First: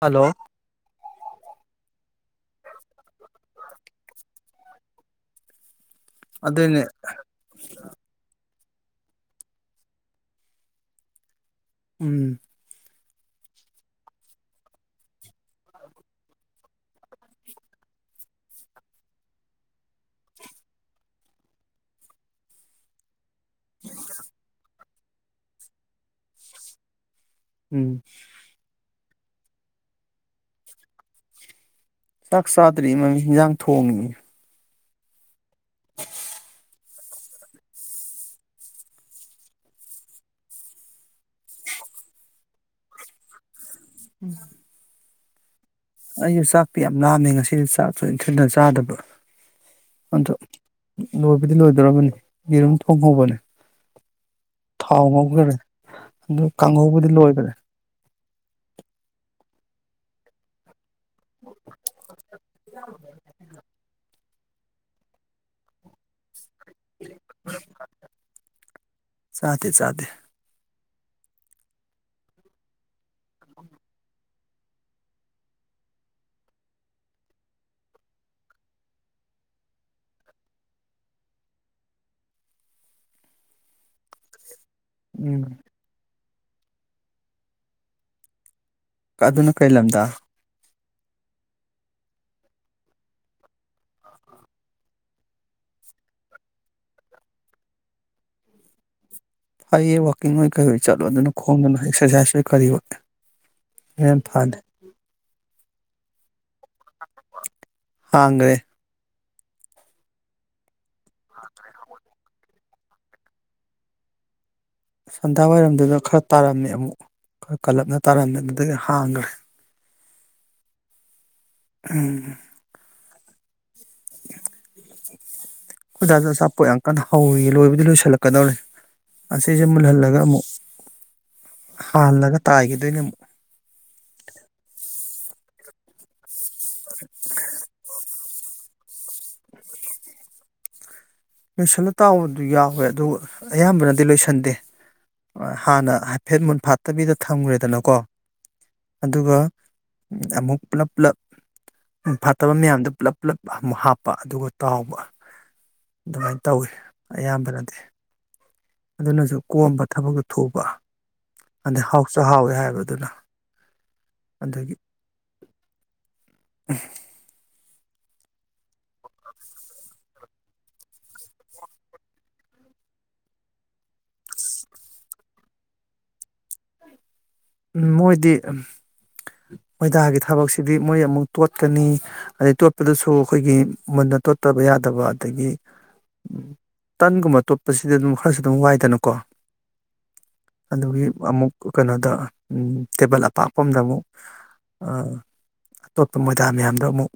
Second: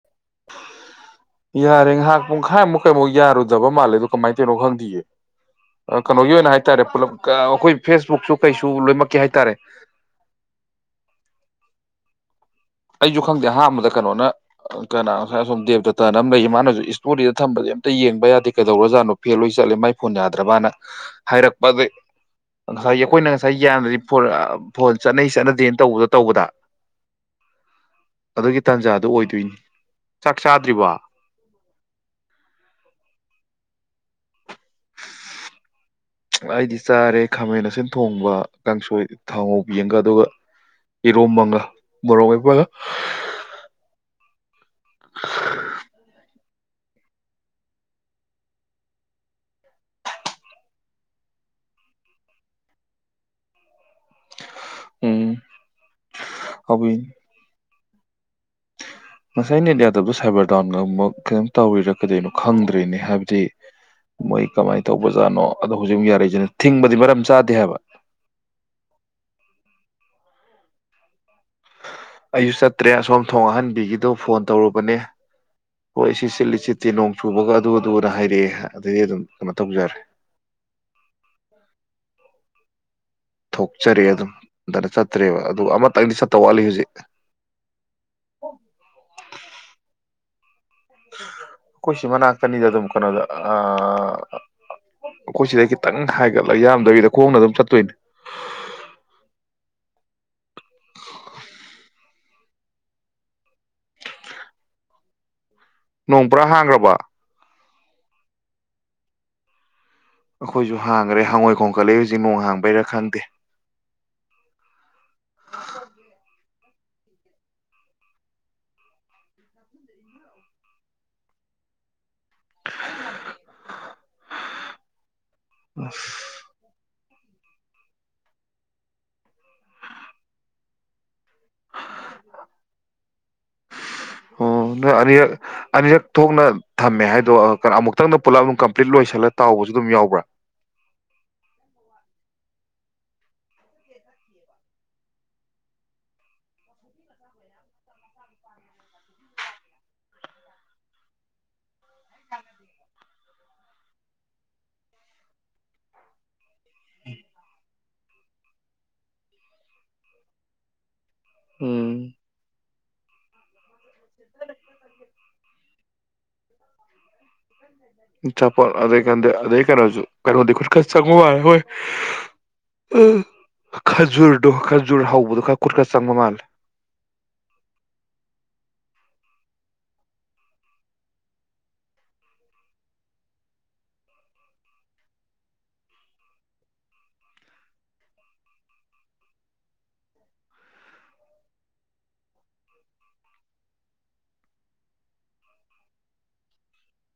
hello ꯌꯥꯔꯦ ꯍꯥꯥꯛ ꯄꯨꯡꯈꯥꯏꯃꯨꯛ ꯀꯩꯃꯨꯛ ꯌꯥꯔꯨꯗꯕ ꯃꯥꯜꯂꯦꯗꯣ ꯀꯃꯥꯏꯅ ꯇꯧꯅꯣ ꯈꯪꯗꯌꯦꯦ ꯀꯩꯅꯣꯒꯤ ꯑꯣꯏꯅ ꯑꯗꯨꯏꯅꯦ ꯍꯥꯏꯇꯥꯔꯦ ꯄꯨꯂꯞ ꯑꯩꯈꯣꯏ ꯐꯦꯁꯕꯨꯛꯁꯨ ꯀꯩꯁꯨ ꯂꯣꯏꯃꯛꯀꯦ ꯍꯥꯏꯇꯥꯔꯦ ꯎꯝ ꯑꯩꯁꯨ ꯈꯪꯗꯦ ꯑꯍꯥꯟꯕꯗ ꯀꯩꯅꯣꯅ ꯀꯅꯥ ꯉꯁꯥꯏ ꯁꯣꯝ ꯗꯦꯕꯇꯇꯟ ꯑꯃ ꯂꯩ ꯃꯥꯅꯁꯨ ꯏꯁꯇꯣꯔꯤꯗ ꯊꯝꯕꯁ ꯑꯝꯇ ꯌꯦꯡꯕ ꯌꯥꯗꯦ ꯀꯩꯗꯧꯔꯖꯥꯠꯅꯣ ꯐꯦꯜ ꯑꯣꯏ ꯆꯠꯂꯦ ꯃꯥꯏ ꯐꯣꯟ ꯌꯥꯗ꯭ꯔꯕꯅ ꯍꯥꯏꯔꯛꯄ ꯑꯗꯩ ꯉꯁꯥꯏꯒꯤ ꯑꯩꯈꯣꯏꯅ ꯁꯌꯥꯅ ꯔꯤꯄꯣꯔ ꯐꯣꯟ ꯆꯠꯅꯩ ꯆꯠꯅꯗꯦꯅ ꯇꯧꯕꯗꯣ ꯇꯧꯕꯗ ꯎꯝ ꯑꯗꯨꯣ ꯑꯣꯏꯗꯣꯏꯅꯤ ꯆꯥꯛ ꯆꯥꯗ꯭ꯔꯤꯕ ꯆꯥꯛ ꯆꯥꯗ꯭ꯔꯤ ꯃꯃꯤ ꯌꯦꯟꯖꯥꯡ ꯊꯣꯡꯉꯤꯅꯤ ꯑꯩꯗꯤ ꯆꯥꯔꯦ ꯈꯥꯃꯦꯟ ꯑꯁꯤꯟ ꯊꯣꯡꯕ ꯀꯥꯡꯁꯣꯏ ꯊꯥꯎꯉꯧꯕꯕꯤ ꯑꯃꯒ ꯑꯗꯨꯒ ꯏꯔꯣ ꯑꯃꯒ ꯃꯣꯔꯣꯛ ꯃꯄꯒ ꯎꯝ [unintelligible] ꯑꯩꯁꯨ ꯆꯥꯛꯇ ꯌꯥꯝ ꯂꯥꯝꯃꯦ ꯉꯁꯤꯁꯨ ꯆꯥꯛꯁꯨ ꯏꯟꯊꯨꯅ ꯆꯥꯗꯕ ꯑꯗꯣ ꯂꯣꯏꯕꯗꯤ ꯂꯣꯏꯗꯧꯕꯅꯤ ꯌꯦꯔꯨꯝ ꯊꯣꯡꯍꯧꯕꯅꯦ ꯊꯥꯎ ꯎꯝ ꯉꯈꯔꯦ ꯑꯗꯨ ꯀꯥꯡꯍꯧꯕꯗꯤ ꯀꯥꯎꯕꯤꯅꯤ ꯂꯣꯏꯈꯔꯦ ꯉꯁꯥꯏꯅꯦꯗꯤꯌꯥꯕꯨ ꯁꯥꯏꯕꯔ ꯇꯥꯎꯟꯒꯨꯛ ꯀꯩꯅꯝ ꯇꯧꯔꯤꯔ ꯀꯗꯩꯅꯣ ꯈꯪꯗ꯭ꯔꯔꯤꯅꯦ ꯍꯥꯏꯕꯗꯤ ꯃꯣꯏ ꯀꯃꯥꯏꯅ ꯇꯧꯕꯖꯥꯠꯅꯣ ꯑꯗꯣ ꯍꯧꯖꯤꯛ ꯌꯥꯔꯤꯁꯤꯅꯦ ꯊꯤꯡꯕꯗꯤ ꯃꯔꯝ ꯆꯥꯗꯦ ꯍꯥꯏꯕ ꯆꯥꯗꯦ ꯆꯥꯗꯦ ꯑꯩꯁꯨ ꯆꯠꯇ꯭ꯔꯦ ꯑꯁꯣꯝ ꯊꯣꯡ ꯑꯍꯟꯕꯤꯒꯤꯗꯣ ꯐꯣꯟ ꯇꯧꯔꯨꯕꯅꯦ ꯍꯣꯏ ꯁꯤ ꯆꯤꯠꯂꯤ ꯆꯤꯠꯇꯤ ꯅꯣꯡ ꯆꯨꯕꯒ ꯑꯗꯨ ꯑꯗꯨꯅ ꯍꯥꯏꯔꯛꯑꯦ ꯑꯗꯨꯗꯤ ꯑꯗꯨꯝ ꯀꯩꯅꯣ ꯇꯧꯖꯔꯦ ꯊꯣꯛꯆꯔꯤ ꯑꯗꯨꯝ ꯅ ꯆꯠꯇ꯭ꯔꯦꯕ ꯎꯝ ꯑꯗꯨ ꯑꯃꯇꯪꯗꯤ ꯆ ꯇꯧꯋꯥꯠꯂꯤ ꯍꯧꯖꯤꯛ ꯑꯗꯨꯅ ꯀꯩ ꯂꯝꯗ ꯑꯩꯈꯣꯏꯁꯤ ꯃꯅꯥꯛꯇꯅꯤꯗ ꯑꯗꯨꯝ ꯀꯩꯅꯣꯗ ꯑꯩꯈꯣꯏ ꯁꯤꯗꯩ ꯈꯤꯇꯪ ꯍꯥꯏꯒꯠꯂꯒ ꯌꯥꯝꯗꯕꯤꯗ ꯈꯣꯡꯅ ꯑꯗꯨꯝ ꯆꯠꯇꯣꯏꯅꯤ ꯋꯥꯀꯤꯡ ꯀꯩꯣꯏ ꯆꯠꯂꯣꯗꯅ ꯈꯣꯡꯗꯅ ꯑꯦꯛꯁꯔꯁꯥꯏꯁ ꯑꯩ ꯀꯔꯤ ꯋꯥꯦ ꯍꯟꯅ ꯐꯗꯦ ꯅꯣꯡ ꯄꯨꯔꯥ ꯍꯥꯡꯈ꯭ꯔꯕ ꯍ꯭ꯔꯦ ꯑꯩꯈꯣꯏꯁꯨ ꯍꯥꯡꯈꯦꯥꯡꯋꯥꯣꯏ ꯈꯣꯡꯒꯠꯂꯦꯖꯤꯛ ꯅꯣꯡꯥꯡꯕ ꯄꯩꯔꯛ ꯈꯥꯟꯗꯦ ꯁꯟꯗꯥ ꯋꯥꯏꯔꯝꯗꯨꯗ ꯈꯔ ꯇꯥꯔꯝꯃꯤ ꯑꯃꯨꯛ ꯈꯔ ꯀꯜꯂꯞꯅ ꯇꯥꯔꯝꯃꯤ ꯑꯗꯨꯗꯤ ꯍꯥꯡꯈ꯭ꯔꯦ ꯎꯝ ꯣꯏꯗ ꯁꯞꯄ ꯑꯣꯏ ꯑꯪꯀꯟꯗ ꯍꯧꯏꯌꯦ ꯂꯣꯏꯕꯗꯤ ꯂꯣꯏꯁꯤꯜꯂꯛꯀꯗꯧꯔꯦ ꯑꯁꯤꯁꯦ ꯃꯨꯜꯍꯜꯂꯒ ꯑꯃꯨꯛ ꯍꯥꯜꯂꯒ ꯇꯥꯏꯈꯤꯗꯣꯏꯅꯦ ꯑꯃꯨꯛ ꯑꯅꯤ ꯊꯣꯛꯣꯛꯅ ꯊꯝꯃꯦ ꯍꯥꯏꯗꯣ ꯀꯣ ꯑꯃꯨꯛꯇꯪ ꯄꯨꯂꯞ ꯑꯗꯨꯝ ꯀꯝꯄ꯭ꯂꯤꯠ ꯂꯣꯏꯁꯤꯜꯂ ꯇꯥꯎꯕꯁꯨ ꯑꯗꯨꯝ ꯌꯥꯎꯕ꯭ꯔꯥ ꯂꯣꯏꯁꯤꯜꯂ ꯇꯥꯎꯕꯗꯨ ꯌꯥꯎꯋꯦ ꯑꯗꯨꯒ ꯑꯌꯥꯝꯕꯅꯗꯤ ꯂꯣꯏꯁꯟꯗꯦ ꯍꯥꯟꯅ ꯍꯥꯏꯐꯦꯠ ꯃꯨꯟ ꯐꯥꯠꯇꯕꯤꯗ ꯊꯝꯈ꯭ꯔꯦꯗꯅꯀꯣ ꯑꯗꯨꯒ ꯑꯃꯨꯛ ꯄꯨꯂꯞ ꯄꯨꯂꯞ ꯃꯨꯟ ꯐꯥꯠꯇꯕ ꯃꯌꯥꯝꯗ ꯄꯨꯂꯞ ꯄꯨꯂꯞ ꯑꯃꯨꯛ ꯍꯥꯞꯄ ꯑꯗꯨꯒ ꯇꯥꯎꯕ ꯑꯗꯨꯃꯥꯏꯅ ꯇꯧꯋꯤ ꯑꯌꯥꯝꯕꯅꯗꯤ ꯑꯗꯨꯅꯁꯨ ꯀꯣꯝꯕ ꯊꯕꯛꯇ ꯊꯨꯕ ꯑꯗꯩ ꯎꯝ ꯍꯥꯎꯁꯨ ꯍꯥꯎꯋꯦ ꯍꯥꯏꯕꯗ ꯑꯗꯨꯅ ꯑꯗꯒꯤ ꯑ ꯆꯄꯜ ꯑꯗꯩ ꯀꯗ ꯑꯗꯩ ꯀꯩꯅꯁꯨ ꯀꯩꯅ ꯆꯣꯏ ꯈꯖꯨꯔꯗꯣ ꯈꯖꯨꯔ ꯍꯧꯕꯗꯨꯣ ꯈ ꯀꯨꯀꯔꯀ ꯁꯒꯃꯜ ꯃꯣꯏꯗꯤ ꯃꯣꯏꯗꯥꯒꯤ ꯊꯕꯛꯁꯤꯗꯤ ꯃꯣꯏ ꯑꯃꯨꯛ ꯇꯣꯠꯀꯅꯤ ꯑꯗꯩ ꯇꯣꯠꯄꯗꯁꯨ ꯑꯩꯈꯣꯏꯒꯤ ꯃꯨꯟꯅ ꯇꯣꯠꯇꯕ ꯌꯥꯗꯕ ꯑꯗꯒꯤ ꯇꯟꯒꯨꯝꯕ ꯇꯣꯠꯄꯁꯤꯗꯤ ꯑꯗꯨꯝ ꯈꯔꯁꯨ ꯑꯗꯨꯝ ꯋꯥꯏꯗꯅꯀꯣ ꯑꯗꯨꯒꯤ ꯑꯃꯨꯛ ꯀꯩꯅꯣꯗ ꯇꯦꯕꯜ ꯑꯄꯥꯛꯄ ꯑꯃꯗ ꯑꯃꯨꯛ ꯑꯇꯣꯞꯄ ꯃꯣꯏꯗꯥ ꯃꯌꯥꯝꯗ ꯑꯃꯨꯛ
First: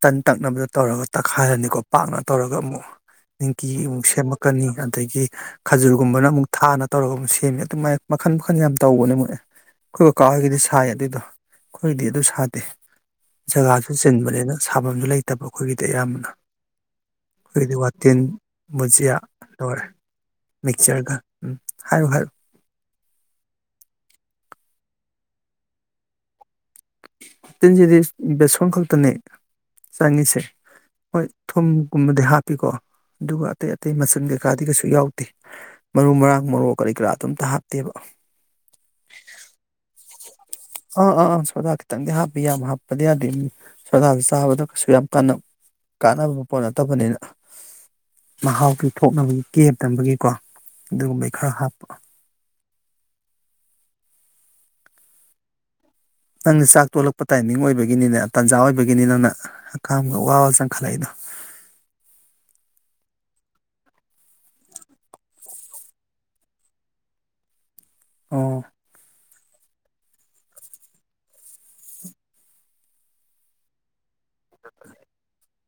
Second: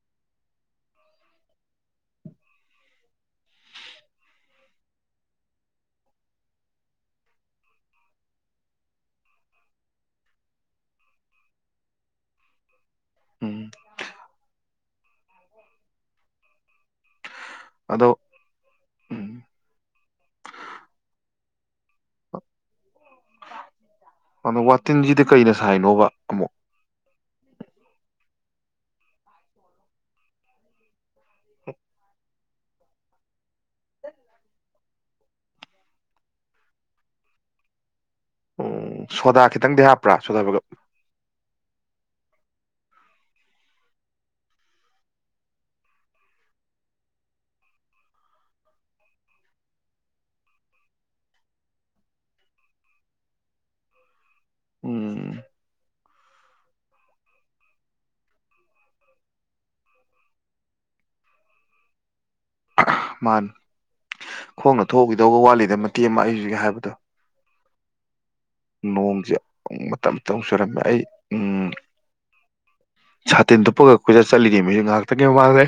ꯇꯟ ꯇꯛꯅꯕꯗ ꯇꯧꯔꯒ ꯇꯛꯈꯥꯏꯔꯅꯤꯀꯣ ꯄꯥꯛꯅ ꯇꯧꯔꯒ ꯑꯃꯨꯛ ꯅꯤꯡꯀꯤ ꯑꯃꯨꯛ ꯁꯦꯝꯃꯛꯀꯅꯤ ꯑꯗꯒꯤ ꯈꯖꯨꯔꯒꯨꯝꯕꯅ ꯑꯃꯨꯛ ꯊꯥꯅ ꯇꯧꯔꯒ ꯑꯃꯨꯛ ꯁꯦꯝꯃꯤ ꯑꯗꯨꯃꯥꯏꯅ ꯃꯈꯜ ꯃꯈꯜ ꯌꯥꯝ ꯇꯧꯕꯅꯦ ꯃ ꯑꯦ ꯑꯩꯈꯣꯏ ꯀꯀꯥ ꯍꯣꯏꯒꯤꯗꯤ ꯁꯥꯏ ꯑꯗꯨꯏꯗꯣ ꯑꯩꯈꯣꯏꯒꯤꯗꯤ ꯑꯗꯨ ꯁꯥꯗꯦ ꯎꯝ ꯖꯒꯥꯁꯨ ꯆꯤꯟꯕꯅꯤꯅ ꯁꯥꯐꯝꯁꯨ ꯂꯩꯇꯕ ꯑꯩꯈꯣꯏꯒꯤꯗꯤ ꯑꯌꯥꯝꯕꯅ ꯑꯩꯈꯣꯏꯗꯤ ꯑꯗꯣ ꯋꯥꯇꯤꯟ ꯕꯨꯖꯤꯌꯥ ꯎꯝ ꯂꯣꯏꯔꯦ ꯃꯤꯛꯆꯔꯒ ꯎꯝ ꯍꯥꯏꯌꯨ ꯍꯥꯏꯌꯨ ꯑꯗꯣ ꯋꯥꯇꯤꯟꯁꯤꯗꯤ ꯀꯩꯅ ꯁꯥꯏꯅꯣꯕ ꯑꯃꯨꯛ ꯆꯤꯟꯁꯤꯗꯤ ꯕꯦꯁꯣꯟ ꯈꯛꯇꯅꯦ ꯆꯪꯉꯤꯁꯦ ꯍꯣꯏ ꯊꯨꯝꯒꯨꯝꯕꯗꯤ ꯍꯥꯞꯄꯤꯀꯣ ꯑꯗꯨꯒ ꯑꯇꯩ ꯑꯇꯩ ꯃꯆꯜ ꯀꯩꯀꯥꯗꯤ ꯀꯩꯁꯨ ꯌꯥꯎꯗꯦ ꯃꯔꯨ ꯃꯔꯥꯡ ꯃꯔꯣꯛ ꯀꯔꯤ ꯀꯔꯥ ꯑꯗꯨꯝꯇ ꯍꯥꯞꯇꯦꯕ ꯁꯣꯗꯥ ꯈꯤꯇꯪꯗꯤ ꯍꯥꯞꯄ꯭ꯔꯥ ꯁꯣꯗꯥꯒ ꯄꯗꯛ ꯈꯤꯇꯪꯗꯤ ꯍꯥꯞꯄꯤ ꯌꯥꯝ ꯍꯥꯞꯄꯗꯤ ꯌꯥꯗ ꯁꯣꯗꯥꯗ ꯆꯥꯕꯗ ꯀꯩꯁꯨ ꯌꯥꯝ ꯀꯥꯟꯅꯕ ꯄꯣꯠ ꯅꯠꯇꯕꯅꯤꯅ ꯃꯍꯥꯎꯒꯤ ꯊꯣꯛꯅꯕꯒꯤ ꯀꯦꯞ ꯇꯝꯕꯒꯤꯀꯣ ꯑꯗꯨꯒꯨꯝꯕꯩ ꯈꯔ ꯍꯥꯞꯄ ꯎꯝ ꯅꯪꯅ ꯆꯥꯛ ꯇꯣꯜꯂꯛꯄ ꯇꯥꯏꯃꯤꯡ ꯑꯣꯏꯕꯒꯤꯅꯤꯅ ꯇꯥꯟꯖꯥ ꯑꯣꯏꯕꯒꯤꯅꯤ ꯅꯪꯅ ꯑꯈꯥꯝꯒ ꯋꯥꯕ ꯆꯪꯈꯠꯂꯛꯏꯗꯣ ꯃꯥ ꯈꯣꯡꯅ ꯊꯣꯛꯎꯈꯤꯗꯧꯕ ꯋꯥꯠꯂꯤꯗ ꯃꯇꯦꯛ ꯑꯃ ꯑꯩꯁꯤꯒ ꯍꯥꯏꯕꯗꯣ ꯑꯣ ꯅꯣꯡꯖ ꯃꯇꯝ ꯃꯇꯝꯨꯛ ꯁꯨꯔꯝꯃꯦ ꯑꯩ ꯎꯝ ꯁꯥꯇꯤꯟꯗꯨꯨꯞꯄꯒ ꯑꯩꯈꯣꯏꯗꯠꯂꯤꯉ ꯃꯤ ꯉꯥꯛꯇ ꯀꯩ ꯋꯥꯡꯔꯦ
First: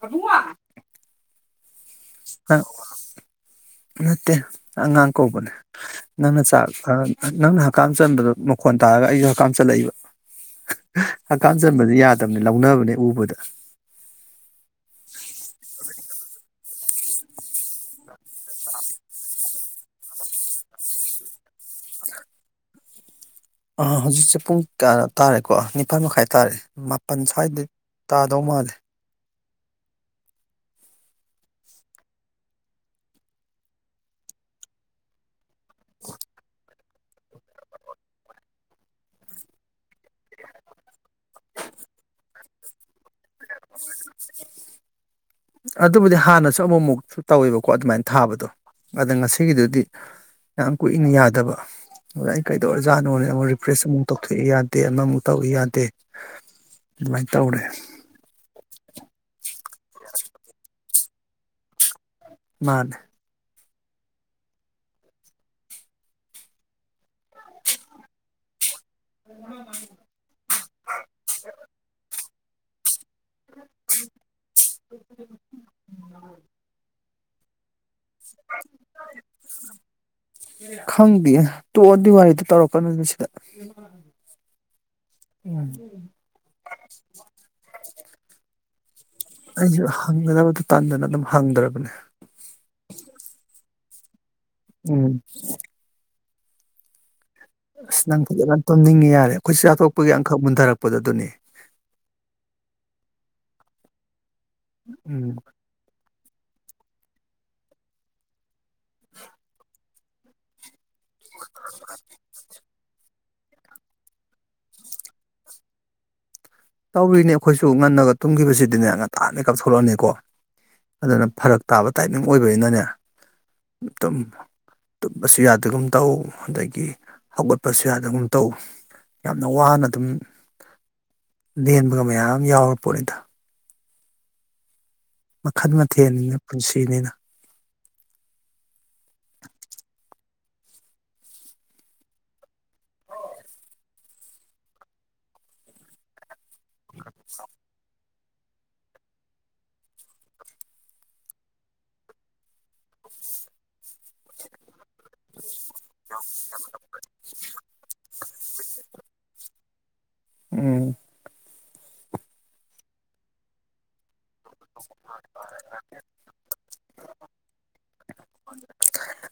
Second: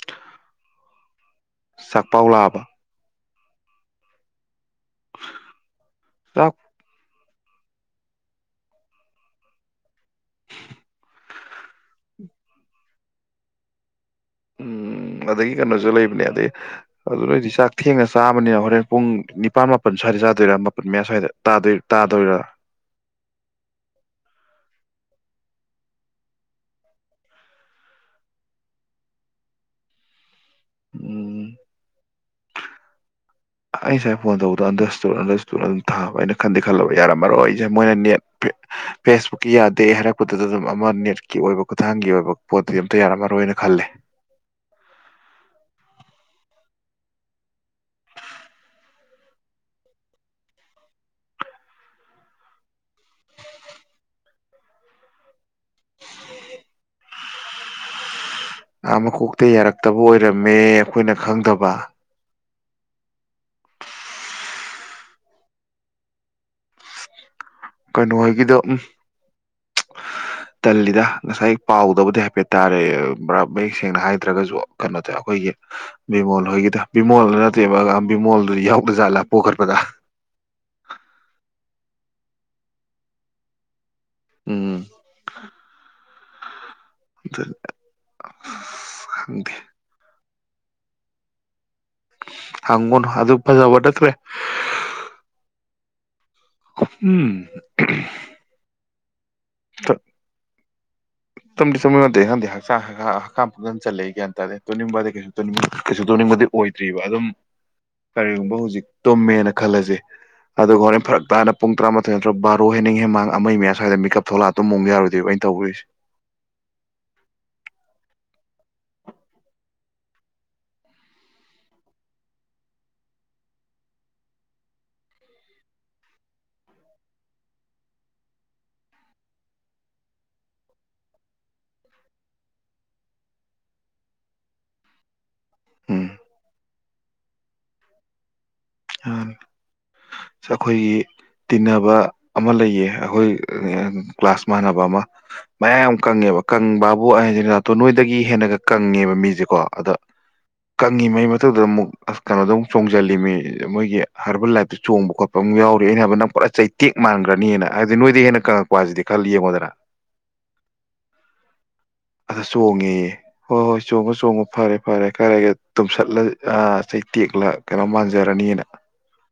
ꯀꯨꯡ ꯆꯥꯛꯄꯥꯎ ꯂꯥꯛꯑꯕ ꯃꯠꯇꯦ ꯑꯉꯥꯡ ꯀꯧꯕꯅꯦ ꯅꯪꯅ ꯆꯥꯛ ꯅꯪꯅ ꯍꯛꯀꯝ ꯆꯟꯕꯗ ꯃꯈꯣꯟ ꯇꯥꯔꯒ ꯑꯩꯁꯨ ꯍꯛꯀꯝ ꯆꯜꯂꯛꯏꯕ ꯍꯛꯀꯝ ꯆꯟꯕꯗꯤ ꯌꯥꯗꯕꯅꯤ ꯂꯧꯅꯕꯅꯦ ꯎꯕꯗ ꯎꯝ ꯑꯗꯒꯤ ꯀꯩꯅꯣꯁꯨ ꯂꯩꯕꯅꯦ ꯑꯗꯩ ꯑꯗꯨ ꯅꯣꯏꯗꯤ ꯆꯥꯛ ꯊꯦꯡꯅ ꯆꯥꯕꯅꯤꯅ ꯍꯣꯔꯦꯟ ꯄꯨꯡ ꯅꯤꯄꯥꯜ ꯃꯥꯄꯜ ꯁ꯭ꯋꯥꯏꯗ ꯆꯥꯗꯣꯏꯔꯥ ꯃꯥꯄꯜ ꯃꯌꯥ ꯁ꯭ꯋꯥꯏꯗꯣꯏ ꯇꯥꯗꯣꯏꯔꯥ ꯑ ꯍꯧꯖꯤꯛꯁꯦ ꯄꯨꯡ ꯀꯌꯥ ꯇꯥꯔꯦꯀꯣ ꯅꯤꯄꯥꯜ ꯃꯈꯥꯏ ꯇꯥꯔꯦ ꯃꯥꯄꯜ ꯁ꯭ꯋꯥꯏꯗ ꯇꯥꯗꯧ ꯃꯥꯜꯂꯦ ꯎꯝ ꯑꯩ ꯉꯁꯦ ꯐꯣꯟ ꯇꯧꯕꯗꯣ ꯑꯟꯗꯔꯁꯇ ꯑꯟꯗꯔꯇ ꯑꯗꯨꯝ ꯊꯥꯕ ꯑꯩꯅ ꯈꯟꯗꯤꯦ ꯈꯜꯂꯕ ꯌꯥꯔꯝꯃꯔꯣꯏ ꯑꯩꯁꯦ ꯃꯣꯏꯅ ꯅꯦꯠ ꯐꯦꯁꯕꯨꯛꯀꯤ ꯌꯥꯗꯦ ꯍꯥꯏꯔꯛꯄꯗꯨꯗ ꯑꯗꯨꯝ ꯑꯃ ꯅꯦꯠꯀꯤ ꯑꯣꯏꯕ ꯈꯨꯊꯥꯡꯒꯤ ꯑꯣꯏꯕ ꯄꯣꯠꯇꯨꯗꯤ ꯑꯝꯇ ꯌꯥꯔꯝꯃꯔ ꯑꯗꯨꯕꯨꯗꯤ ꯍꯥꯟꯅꯁꯤ ꯁ ꯑꯃꯃꯨꯛ ꯇꯧꯋꯦꯕꯀꯣ ꯑꯗꯨꯃꯥꯏꯅ ꯊꯥꯕꯗꯣ ꯑꯗ ꯉꯁꯤꯒꯤꯗꯨꯗꯤ ꯌꯥꯝ ꯀꯨꯏꯅ ꯌꯥꯗꯕ ꯑꯗ ꯑꯩ ꯀꯩꯗꯧꯔ ꯖꯥꯠꯅꯣꯅꯦ ꯑꯃꯨꯛ ꯔꯤꯐ꯭ꯔꯦꯁ ꯑꯃꯨꯛ ꯇꯧꯊꯣꯛꯏ ꯌꯥꯗꯦ ꯑꯃꯃꯨꯛ ꯇꯧꯏ ꯌꯥꯗꯦ ꯑꯗꯨꯃꯥꯏꯅ ꯇꯧꯔꯦ ꯍ ꯃꯀꯣꯛꯇ ꯌꯥꯔꯛꯇꯕ ꯑꯣꯏꯔꯝꯃꯦ ꯑꯩꯈꯣꯏꯅ ꯈꯪꯗꯕ ꯃꯥꯅꯦ ꯀꯩꯅꯣ ꯍꯥꯏꯒꯤꯗ ꯎꯝ ꯇꯜꯂꯤꯗ ꯉꯁꯥꯏ ꯄꯥꯎꯗꯕꯗꯤ ꯍꯥꯏꯐꯦꯠ ꯇꯔꯦ ꯃꯌꯦꯛ ꯁꯦꯡꯅ ꯍꯥꯏꯗ꯭ꯔꯒꯁꯨ ꯀꯩꯅꯣ ꯇ ꯑꯩꯈꯣꯏꯒꯤ ꯕꯤꯃꯣꯜ ꯍꯣꯏꯒꯤꯗ ꯕꯤꯃꯣꯜꯗ ꯅꯠꯇꯦꯕ ꯕꯤꯃꯣꯜꯗꯨꯗꯤ ꯌꯥꯎꯗ ꯖꯥꯠꯂꯥ ꯄꯣꯈꯠꯄꯗ ꯇꯣꯛꯑꯟꯗꯤ ꯋꯥꯔꯤꯗ ꯇꯧꯔꯛꯀꯅꯨ ꯁꯤꯗ ꯎꯝ ꯎꯝ [inaudible] ꯑ ꯑꯩ ꯍꯪ ꯃ ꯇꯥꯟꯗꯅ ꯑꯗꯨꯝ ꯍꯥꯡꯗ꯭ꯔꯕꯅꯦ ꯑꯪꯒꯨꯣꯟ ꯑ ꯑꯗꯨꯛ ꯐꯕ ꯇꯔꯦ ꯎꯝ ꯎꯝ ꯪ ꯀꯗ ꯍꯥꯝꯅꯤꯡꯉꯦ ꯌꯥꯔꯦ ꯑꯩꯈꯠ ꯆꯥꯊꯣꯛꯄꯒꯤ ꯑꯈꯛ ꯃꯨꯊꯛꯄ ꯄꯗꯨꯅꯤ ꯇꯝꯗꯤ ꯆꯝꯦ ꯈꯗꯤ ꯍꯛꯥꯡ ꯍꯛꯝ ꯆꯂꯦ ꯑꯗꯣ ꯑ ꯎꯝ ꯀꯦ ꯁ ꯇꯣꯛꯅꯤꯡꯕꯗꯤ ꯑꯣꯏꯗ꯭ꯔꯤꯕ ꯑꯗꯨꯝ ꯀꯔꯤꯒꯨꯝꯕ ꯍꯧꯖꯤꯛ ꯇꯨꯝꯃꯦꯅ ꯈꯜꯂꯁꯦ ꯑꯗ ꯍꯅꯦ ꯐꯔꯛ ꯍꯥꯏꯅ ꯄ ꯇꯔꯥꯊꯣꯏꯠꯇꯨꯕꯥ ꯑꯣ ꯍꯦꯟꯅꯤꯡ ꯍꯦꯟ ꯃꯥꯡ ꯑꯃ ꯃꯌꯥ ꯁ꯭ꯋꯥꯏꯗ ꯃꯤꯀꯞ ꯊꯣꯛꯂꯛꯑ ꯑꯗꯨꯝ ꯃꯨꯛ ꯌꯥꯔꯨꯗꯕ ꯑꯩꯅ ꯇꯧꯗꯔꯤꯁꯦ ꯇꯧꯔꯤꯅꯦ ꯑꯩꯈꯣꯏꯁꯨ ꯉꯟꯅꯒ ꯇꯨꯝꯈꯤꯕꯁꯤꯗꯤꯅꯦ ꯉ ꯉꯟꯇꯥꯅꯤ ꯀꯥꯞꯊꯣꯛꯂꯛꯑꯅꯤꯀꯣ ꯑꯗꯨꯅ ꯐꯔꯛ ꯇꯥꯕ ꯇꯥꯏꯃꯤꯡ ꯑꯣꯏꯕꯅꯤꯅꯅꯦ ꯇꯨꯝ ꯇꯨꯝꯕꯁꯨ ꯌꯥꯗꯒꯨꯝ ꯇꯧ ꯑꯗꯒꯤ ꯍꯧꯒꯠꯄꯁꯨ ꯌꯥꯗꯒꯨꯝ ꯇꯧ ꯌꯥꯝꯅ ꯋꯥꯅ ꯑꯗꯨꯝ ꯂꯦꯟꯕꯒ ꯃꯌꯥꯝ ꯌꯥꯎꯔ ꯄꯣꯠꯅꯤꯗ ꯃꯈꯜ ꯎꯝ ꯃꯊꯦꯜꯅꯤꯅ ꯄꯨꯟꯁꯤꯅꯤꯅ ꯑꯩꯈꯣꯏꯒꯤ ꯇꯤꯟꯅꯕ ꯑꯃ ꯂꯩꯌꯦ ꯑꯩꯈꯣꯏ ꯀ꯭ꯂꯥꯁ ꯃꯥꯟꯅꯕ ꯑꯃ ꯃꯌꯥꯝ ꯀꯪꯉꯦꯕ ꯀꯪ ꯕꯥꯕꯨ ꯑꯍ ꯅꯣꯏ ꯗꯒꯤ ꯍꯦꯟꯅꯒ ꯀꯪꯉꯦꯕ ꯃꯤꯁꯦꯀꯣ ꯑꯗ ꯀꯪꯉꯤꯉꯩ ꯃꯊꯛꯇꯗ ꯑꯃꯨꯛ ꯑ ꯀꯩꯅꯣꯗ ꯑꯃꯨꯛ ꯆꯣꯡꯁꯤꯜꯂꯤꯃꯤ ꯃꯣꯏꯒꯤ ꯍꯔꯕꯜ ꯂꯥꯏꯞꯇ ꯆꯣꯡꯕ ꯈꯣꯠꯄ ꯑꯃ ꯌꯥꯎꯔꯤ ꯑꯩꯅ ꯍꯥꯏꯕ ꯅꯪ ꯄꯨꯔꯥ ꯆꯩꯇꯦꯛ ꯃꯥꯟꯈ꯭ꯔꯅꯤꯅ ꯍꯥꯏꯗꯤ ꯅꯣꯏꯗꯤ ꯍꯦꯟꯅ ꯀꯪꯉꯛꯄ ꯍꯥꯏꯁꯤꯗꯤ ꯈꯜꯂꯤ ꯌꯦꯡꯉꯣꯟꯗ [inaudible] ꯎꯝ ꯑꯗ ꯆꯣꯡꯉꯦ ꯍꯣꯏ ꯍꯣꯏ ꯆꯣꯡꯉꯣ ꯆꯣꯡꯉꯣ ꯐꯔꯦ ꯐꯔꯦ ꯀꯔꯒ ꯇꯨꯝꯁꯠꯂ ꯆꯩ ꯇꯦꯛꯂ ꯀꯩꯅꯣ ꯃꯥꯟꯖꯔꯅꯤꯅ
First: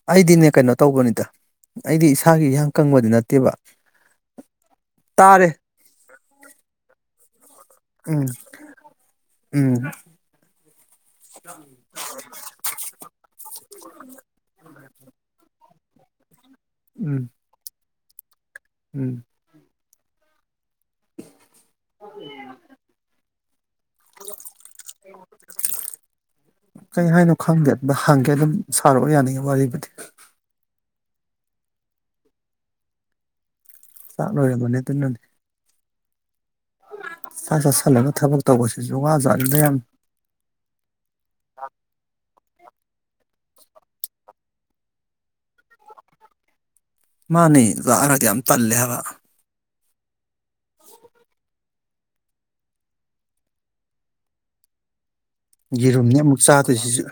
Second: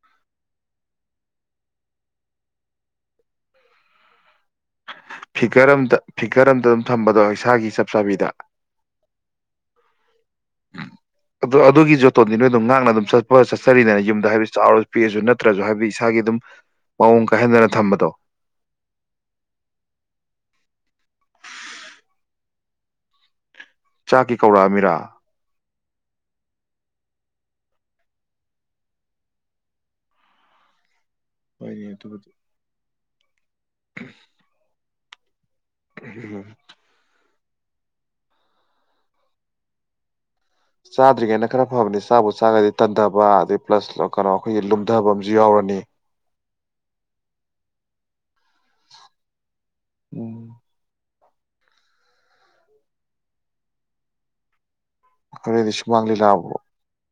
ꯑꯩꯗꯤꯅꯦ ꯀꯩꯅꯣ ꯇꯧꯕꯅꯤꯗ ꯑꯩꯗꯤ ꯏꯁꯥꯒꯤ ꯏꯟꯍꯥꯡ ꯀꯪꯕꯗꯤ ꯅꯠꯇꯦꯕ ꯇꯥꯔꯦ ꯐꯤꯀꯔ ꯑꯝꯇ ꯐꯤꯀꯔ ꯑꯝꯇ ꯑꯗꯨꯝ ꯊꯝꯕꯗꯣꯁ ꯏꯁꯥꯒꯤ ꯆꯞ ꯆꯥꯕꯤꯗ ꯎꯝ ꯎꯝ ꯎꯝ ꯑꯗꯨ ꯑꯗꯨꯒꯤ ꯖꯣꯇꯣꯟꯗꯤ ꯅꯣꯏ ꯑꯗꯨꯝ ꯉꯥꯡꯅ ꯑꯗꯨꯝ ꯆꯠꯄ ꯆꯠꯆꯔꯤꯗꯅ ꯌꯨꯝꯗ ꯍꯥꯏ ꯆꯥꯎꯔꯁꯨ ꯄꯤꯔꯁꯨ ꯅꯠꯇ꯭ꯔꯁꯨ ꯍꯥꯏꯕꯤ ꯁꯥꯒꯤ ꯑꯗꯨꯝ ꯎꯝ ꯃꯑꯣꯡ ꯀꯥꯏꯍꯟꯗꯅ ꯊꯝꯕꯗꯣ ꯎꯝ ꯆꯥꯛꯀꯤ ꯀꯧꯔꯛꯑꯃꯤꯔꯥ ꯀꯩ ꯍꯥꯏꯅꯣ ꯈꯪꯗꯦ ꯑꯗꯨ ꯍꯪꯒꯦ ꯑꯗꯨꯝ ꯁꯥꯔꯛꯑꯣ ꯌꯥꯅꯤ ꯋꯥꯔꯤꯕꯨꯗꯤ [unintelligible] ꯆꯥꯛ ꯂꯣꯏꯔꯕꯅꯦ ꯑꯗꯨꯅꯅꯦ [unintelligible] ꯆꯥꯛ ꯆꯥꯁꯂꯕ ꯊꯕꯛ ꯇꯧꯕꯒꯁꯤꯁꯨ ꯋꯥꯖꯅꯤꯗ ꯌꯥꯝ ꯆꯥꯗ꯭ꯔꯤꯉꯩꯅ ꯈꯔ ꯐꯒꯅꯤ ꯆꯥꯕꯨ ꯆꯥꯒꯗꯤ ꯇꯟꯊꯕ ꯑꯗꯩ ꯄ꯭ꯂꯁ ꯀꯩꯅꯣ ꯑꯩꯈꯣꯏꯒꯤ ꯂꯨꯝꯊꯕ ꯑꯝꯨ ꯌꯥꯎꯔꯅꯤ ꯃꯥꯅꯦ ꯂꯥꯛꯑꯔꯗꯤ ꯌꯥꯝ ꯇꯜꯂꯦ ꯍꯥꯏꯕ ꯎꯝ ꯑꯩꯈꯣꯏꯗꯤ ꯁꯨꯃꯥꯡ ꯌꯦꯔꯨꯝꯅꯤ ꯑꯃꯨꯛ ꯂꯤꯂꯥꯕꯨ ꯆꯥꯗꯣꯏꯁꯤꯁꯨ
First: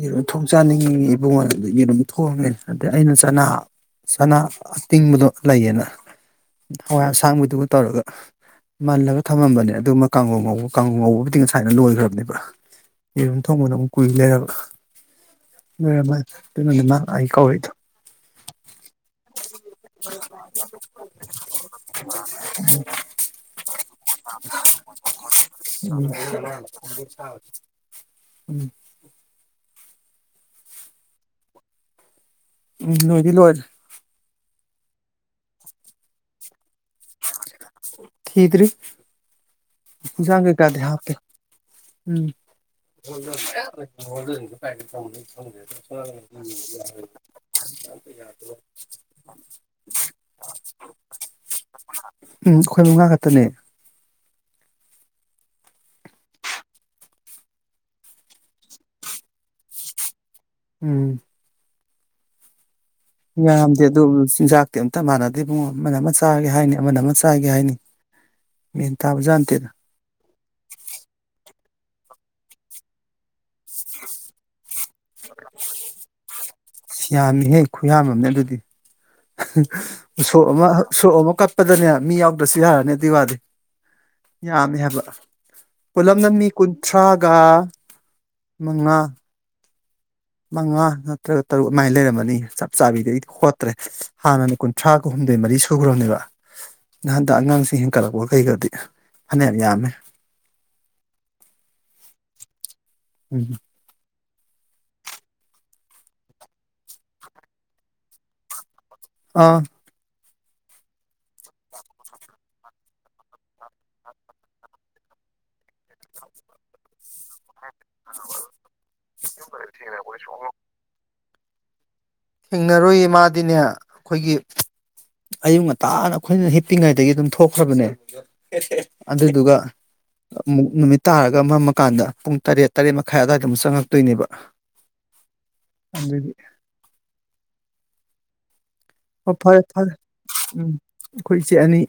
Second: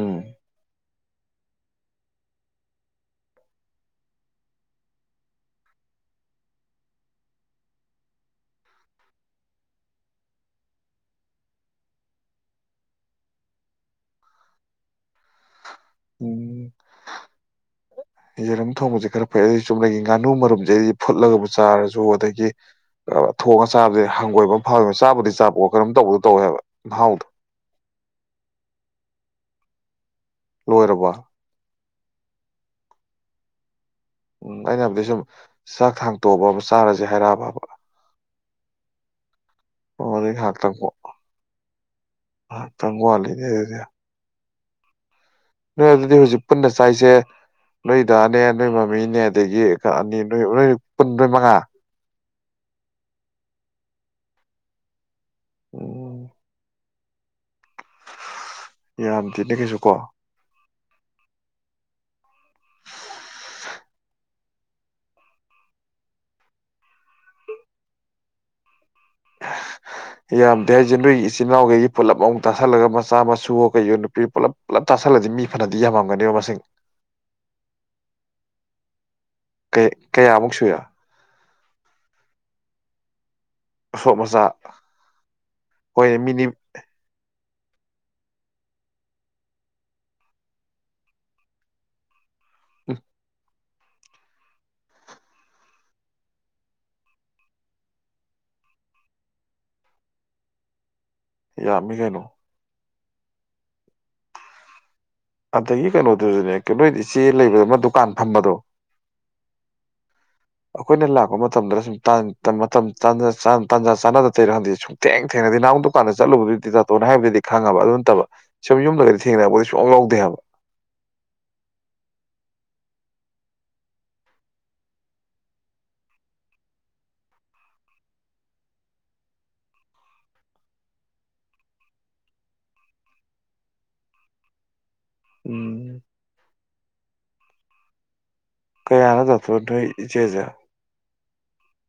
ꯌꯦꯔꯨꯝ ꯊꯣꯡ ꯆꯥꯅꯤꯡꯉꯤ ꯑꯗꯨꯉꯗꯒꯤ ꯑꯗꯨꯝ ꯊꯣꯡꯑꯝꯒꯦ ꯑꯗꯩ ꯑꯩꯅ ꯆꯅꯥ ꯆꯅꯥ ꯑꯇꯤꯡꯕꯗꯣ ꯂꯩꯌꯦꯅ ꯍꯋꯥꯏ ꯑꯁꯥꯡꯕꯗꯨꯒ ꯇꯧꯔꯒ ꯃꯜꯂꯒ ꯊꯝꯃꯝꯕꯅꯦ ꯑꯗꯨꯃ ꯀꯥꯡꯒꯨ ꯉꯧꯕ ꯀꯥꯡꯒꯨ ꯉꯧꯕꯕꯨꯗꯤ ꯉꯁꯥꯏꯅ ꯂꯣꯏꯈ꯭ꯔꯕꯅꯦꯕ ꯌꯦꯔꯨꯝ ꯊꯣꯡꯕꯅ ꯑꯃꯨꯛ ꯀꯨꯏ ꯂꯩꯔꯕ ꯂꯣꯏꯔꯝꯃꯅꯤ ꯎꯝ ꯑꯗꯨꯅꯅꯦ ꯃꯥ ꯑꯩ ꯀꯧꯔꯛꯏꯗꯣ ꯌꯦꯔꯨꯝ ꯊꯣꯡꯕꯁꯦ ꯈꯔ ꯐꯩꯗꯤ ꯆꯨꯝꯅꯒꯤ ꯉꯥꯅꯨ ꯃꯔꯨꯝꯁꯦ ꯑꯩꯗꯤ ꯐꯨꯠꯂꯒꯕꯨ ꯆꯥꯔꯁꯨ ꯑꯗꯒꯤ ꯊꯣꯡꯉꯒ ꯆꯥꯕꯗꯤ ꯍꯪꯒꯣꯏꯕ ꯑꯃ ꯐꯥꯎꯏꯕ ꯆꯥꯕꯗꯤ ꯆꯥꯕꯣꯛ ꯀꯔꯝ ꯇꯧꯕꯗ ꯇꯧꯋꯦꯕ ꯃꯍꯥꯎꯗꯣ ꯎꯝ ꯂꯣꯏꯔꯕ ꯎꯝ ꯅꯣꯏꯗꯤ ꯂꯣꯏꯔ ꯎꯝ ꯑꯩꯅ ꯍꯥꯏꯕꯗꯤ ꯁꯨꯝ ꯆꯥꯛ ꯊꯥꯡ ꯇꯣꯛꯑꯕ ꯑꯃ ꯆꯥꯔꯁ ꯖꯦꯍꯔꯥꯕꯥ ꯁꯥꯡꯒꯦ ꯀꯗꯦ ꯍꯥꯞꯀ ꯎꯝ ꯉꯥꯏꯍꯥꯛꯇꯪ ꯋꯥꯠꯂꯤꯅꯦ ꯑꯗꯨꯗꯤ [unintelligible] ꯅꯣꯏ ꯑꯗꯨꯗꯤ ꯍꯧꯖꯤꯛ ꯄꯨꯟꯅ ꯆꯥꯏꯁꯦ ꯅꯣꯏꯗꯅꯦ ꯅꯣꯏ ꯃꯃꯤꯅꯦ ꯑꯗꯒꯤ ꯑꯅꯤ ꯅꯣꯏ ꯅꯣꯏ ꯄꯨꯟ ꯅꯣꯏ ꯃꯉꯥ ꯎꯝ ꯑꯩꯈꯣꯏ ꯃꯉꯥ ꯈꯛꯇꯅꯦ ꯎꯝ ꯌꯥꯝ ꯇꯦꯅꯦ ꯀꯩꯁꯨ ꯀꯣ ꯎꯝ ꯌꯥꯝꯗꯦ ꯑꯗꯨ ꯆꯤꯟꯖꯥꯛꯇꯤ ꯑꯝꯇ ꯃꯥꯟꯅꯗꯦ ꯏꯕꯨꯡ ꯑꯃꯅ ꯑꯃ ꯆꯥꯒꯦ ꯍꯥꯏꯅꯤ ꯑꯃꯅ ꯑꯃ ꯆꯥꯒꯦ ꯍꯥꯏꯅꯤ ꯃꯦꯟ ꯇꯥꯕꯖꯥꯠ ꯅꯠꯇꯦꯗ ꯌꯥꯝꯗꯤ ꯍꯥꯏꯖ ꯅꯏ ꯏꯆꯤꯟ ꯏꯅꯥꯎꯈꯩ ꯄꯨꯜꯂꯞ ꯑꯃꯨꯛ ꯇꯥꯁꯜꯂꯒ ꯃꯆꯥ ꯃꯁꯨ ꯀꯩꯁꯨ ꯅꯨꯄꯤ ꯄꯨꯂꯞ ꯄꯨꯂꯞ ꯇꯥꯁꯜꯂꯗꯤ ꯃꯤ ꯐꯅꯗꯤ ꯌꯥꯝꯃꯝꯒꯅꯦꯕ ꯃꯁꯤꯡ ꯌꯥꯅꯤꯍꯦ ꯈꯨꯌꯥꯃꯝꯅꯦ ꯑꯗꯨꯗꯤ ꯁꯣꯛ ꯀꯌꯥꯃꯨꯛ ꯑꯃ ꯁꯨꯏ ꯁꯣꯛ ꯑꯃ ꯀꯠꯄꯗꯅꯦ ꯃꯤ ꯌꯥꯎꯗ꯭ꯔꯁꯨ ꯌꯥꯔꯅꯤ ꯑꯗꯨꯏ ꯋꯥꯗꯤ ꯑꯁꯣꯛ ꯃꯆꯥ ꯌꯥꯝꯃꯦ ꯍꯥꯏꯕ ꯍꯣꯏꯅꯦ ꯄꯨꯂꯝꯞꯅ ꯃꯤꯅꯤ ꯃꯤ ꯀꯨꯟꯊ꯭ꯔꯥꯒ ꯃꯉꯥ ꯃꯉꯥ ꯅꯠꯇ꯭ꯔꯒ ꯇꯔꯨꯛ ꯑꯗꯨꯃꯥꯏꯅ ꯂꯩꯔꯝꯃꯅꯤ ꯆꯞ ꯆꯥꯕꯤꯗ ꯍꯣ ꯭ꯔꯦ ꯍꯥꯟꯅꯅ ꯀꯨꯟꯊ꯭ꯔꯥꯒ ꯍꯨꯝꯗꯣꯏ ꯃꯔꯤ ꯁꯨꯈ꯭ꯔꯕꯅꯦꯕ ꯅꯍꯥꯟꯗ ꯑꯉꯥꯡꯁꯤꯡ ꯍꯦꯟꯀꯠꯂꯛꯄ ꯀꯩꯒꯗꯤ ꯐꯅꯦꯛꯌꯥꯝ ꯌꯥꯝꯃꯦ ꯌꯥꯃꯤ ꯀꯩꯅꯣ ꯎꯝ ꯑꯗꯒꯤ ꯀꯩꯅꯣꯗꯨꯁꯨꯅꯦ ꯅꯣꯏ ꯏꯆꯦ ꯂꯩꯕꯗꯨꯃ ꯗꯨꯀꯥꯟ ꯐꯝꯕꯗꯣ ꯑꯥ ꯑꯩꯈꯣꯏꯅ ꯂꯥꯛꯄ ꯃꯇꯝꯗ ꯁꯨꯝ ꯇꯥꯟꯖꯥ ꯆꯥꯅꯗ ꯇꯩꯔ ꯈꯥꯟꯗꯤ ꯁꯨꯝ ꯊꯦꯡ ꯊꯦꯡꯅꯗꯤ ꯅꯍꯥꯟ ꯗꯨꯀꯥꯟꯗ ꯆꯠꯂꯨꯕꯗꯨꯗꯤ ꯇꯥꯇꯣꯅ ꯍꯥꯏꯕꯗꯤ ꯈꯪꯉꯕ ꯑꯗꯨ ꯅꯠꯇꯕ ꯁꯨꯝ ꯌꯨꯝꯗꯒꯗꯤ ꯊꯦꯡꯅꯕꯨꯗꯤ ꯁꯨꯡ ꯌꯥ ꯂꯧꯗꯦ ꯍꯥꯏꯕ ꯊꯦꯡꯅꯔꯣꯏꯌꯦ ꯃꯥꯗꯤꯅꯦ ꯑꯩꯈꯣꯏꯒꯤ ꯑꯌꯨꯛ ꯉꯟꯇꯥꯅ ꯑꯩꯈꯣꯏꯅ ꯍꯤꯞꯄꯤꯉꯩꯗꯒꯤ ꯑꯗꯨꯝ ꯊꯣꯛꯈ꯭ꯔꯕꯅꯦ ꯑꯗꯨꯏꯗꯨꯒ ꯑꯃꯨꯛ ꯅꯨꯃꯤꯠ ꯇꯥꯔꯒ ꯃꯝꯃꯀꯥꯟꯗ ꯄꯨꯡ ꯇꯔꯦꯠ ꯇꯔꯦꯠ ꯃꯈꯥꯏ ꯑꯗꯨꯋꯥꯏꯗ ꯑꯃꯨꯛ ꯆꯪꯉꯛꯇꯣꯏꯅꯦꯕ ꯎꯝ ꯑꯗꯨꯗꯤ ꯀꯌꯥꯅ ꯑꯣ ꯆꯊꯣꯔ ꯐꯔꯦ ꯅꯣꯏ ꯐꯔꯦ ꯏꯆꯦꯖꯦ ꯎꯝ ꯑꯩꯈꯣꯏ ꯏꯆꯦ ꯑꯅꯤ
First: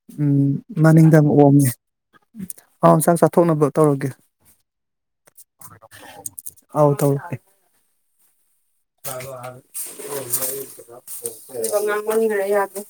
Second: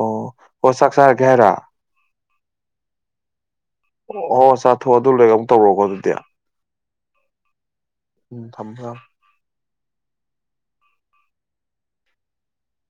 ꯑꯣ ꯎꯝ ꯑꯣ ꯆꯥꯛ ꯃꯅꯤꯡꯗ ꯆꯥꯔꯒꯦ ꯑꯃ ꯍꯥꯏꯔ ꯑꯣꯝꯃꯦ ꯑꯥꯎ ꯆꯥꯛ ꯆꯥꯊꯣꯛꯅꯕ ꯇꯧꯔꯒꯦ ꯑꯣ ꯑꯣ ꯆꯥꯊꯣꯛ ꯑꯗꯨ ꯂꯩꯣꯏꯔꯒ ꯑꯃꯨꯛ ꯇꯧꯔꯛꯑꯣꯒꯣ ꯑꯗꯨꯗꯤ ꯇꯧꯦ ꯎꯝ ꯊꯝꯃꯣ ꯊꯝꯃꯣ ꯍꯥꯏꯕꯣ ꯍꯥꯏꯣ ꯉꯔ ꯌꯥꯗ